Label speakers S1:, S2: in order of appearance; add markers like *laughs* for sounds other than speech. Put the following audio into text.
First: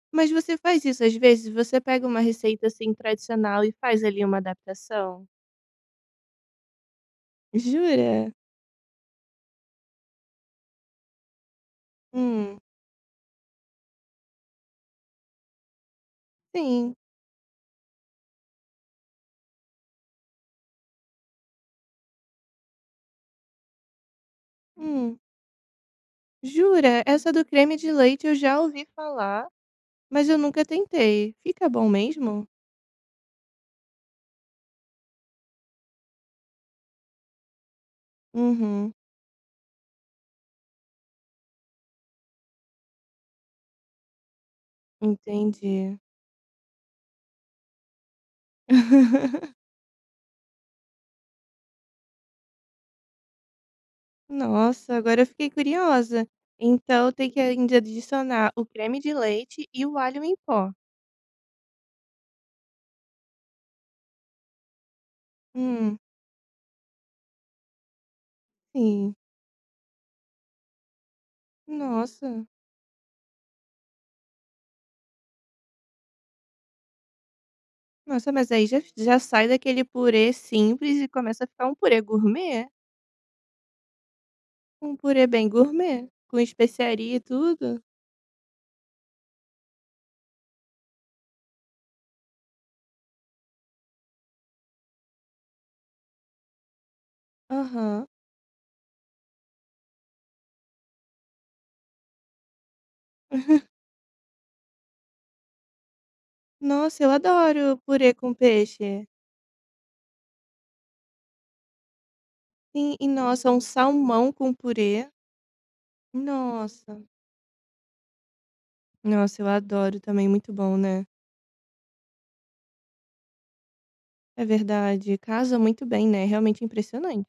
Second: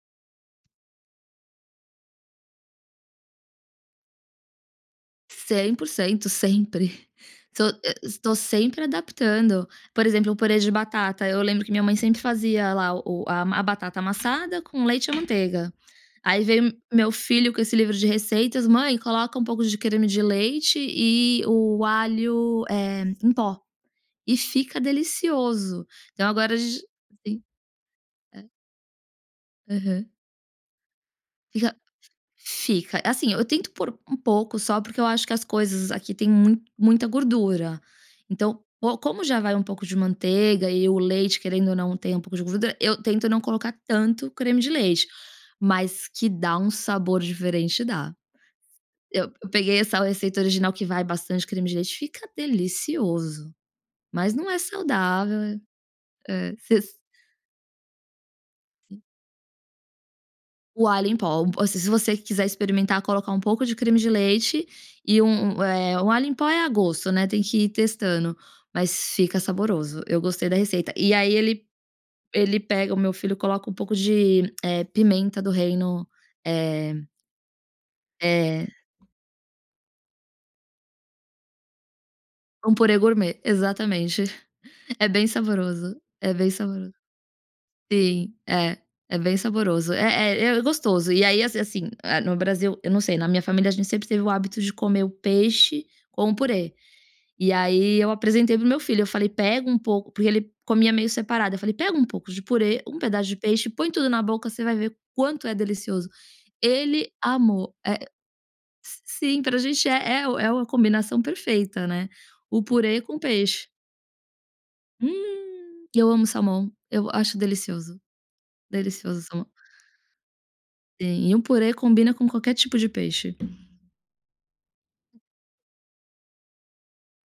S1: Mas você faz isso, às vezes, você pega uma receita, assim, tradicional e faz, ali, uma adaptação?
S2: 100% sempre, estou eh,
S1: Jura?
S2: estou sempre adaptando, por exemplo, o purê de batata, eu lembro que minha mãe sempre
S1: Hum.
S2: fazia lá o a batata amassada com leite e a manteiga. Aí vem me
S1: Sim.
S2: meu filho com esse livro de receitas: "Mãe, coloca um pouco de creme de leite e o alho, eh, em pó", e fica
S1: Hum.
S2: delicioso. Então agora a gen
S1: Jura? Essa
S2: sim
S1: do creme de leite eu
S2: é.
S1: já ouvi falar,
S2: Aham.
S1: mas eu nunca tentei. Fica
S2: Fic
S1: bom mesmo?
S2: fica, assim, eu tento pôr um pouco só, porque eu acho que as coisas aqui tem mu muita gordura, então,
S1: Uhum.
S2: co como já vai um pouco de manteiga e o leite, querendo ou não, tem um pouco de gordura, eu tento não colocar tanto creme de leite,
S1: Entendi.
S2: mas que dá um sabor diferente, dá. Eu
S1: *laughs*
S2: peguei essa receita original que vai bastante creme de leite, fica delicioso, mas não é
S1: Nossa, agora eu fiquei
S2: saudável,
S1: curiosa.
S2: eh, hã, s
S1: Então, tem que ainda adicionar o creme
S2: Sim.
S1: de leite e o alho em pó?
S2: O alho em pó, assim, se você quiser experimentar, colocar um pouco de creme de leite e u um
S1: Hum.
S2: eh, o alho em pó é a gosto, né, tem que ir testando, mas
S1: Sim.
S2: fica saboroso, eu gostei da receita. E aí ele
S1: Nossa.
S2: ele pega o meu filho coloca um pouco de, eh, pimenta do reino, eh
S1: Nossa, mas aí
S2: eh
S1: já já sai daquele purê simples e começa a ficar um purê gourmet.
S2: Um purê gourmet, exatamente,
S1: Um
S2: *chuckles* é bem
S1: purê bem
S2: saboroso,
S1: gourmet,
S2: é
S1: com
S2: bem saboroso.
S1: especiaria e tudo.
S2: Sim, é. É bem saboroso, é é é gostoso. E aí, assim assim, eh, no Brasil, eu não sei, na minha família a gente sempre teve o hábito de comer o peixe com o purê. E aí,
S1: Aham.
S2: eu apresentei para o meu filho, eu falei: "Pega um pouco", porque ele comia meio separado, eu falei: "Pega um pouco de purê, um pedaço de peixe,
S1: *chuckles*
S2: põe tudo na boca, você vai ver quanto é delicioso".
S1: Nossa,
S2: Ele
S1: eu
S2: amou,
S1: adoro
S2: eh
S1: purê com
S2: s
S1: peixe.
S2: sim, para gente é é é uma combinação perfeita, né, o
S1: Sim
S2: purê
S1: e
S2: com
S1: nossa, um
S2: peixe.
S1: salmão com purê.
S2: Hum! E eu amo salmão,
S1: Nossa.
S2: eu acho delicioso, delicioso o
S1: Nossa, eu
S2: salmão.
S1: adoro, também muito bom, né?
S2: Sim e um purê combina com qualquer tipo de peixe.
S1: É verdade, casa muito bem, né, realmente, é impressionante.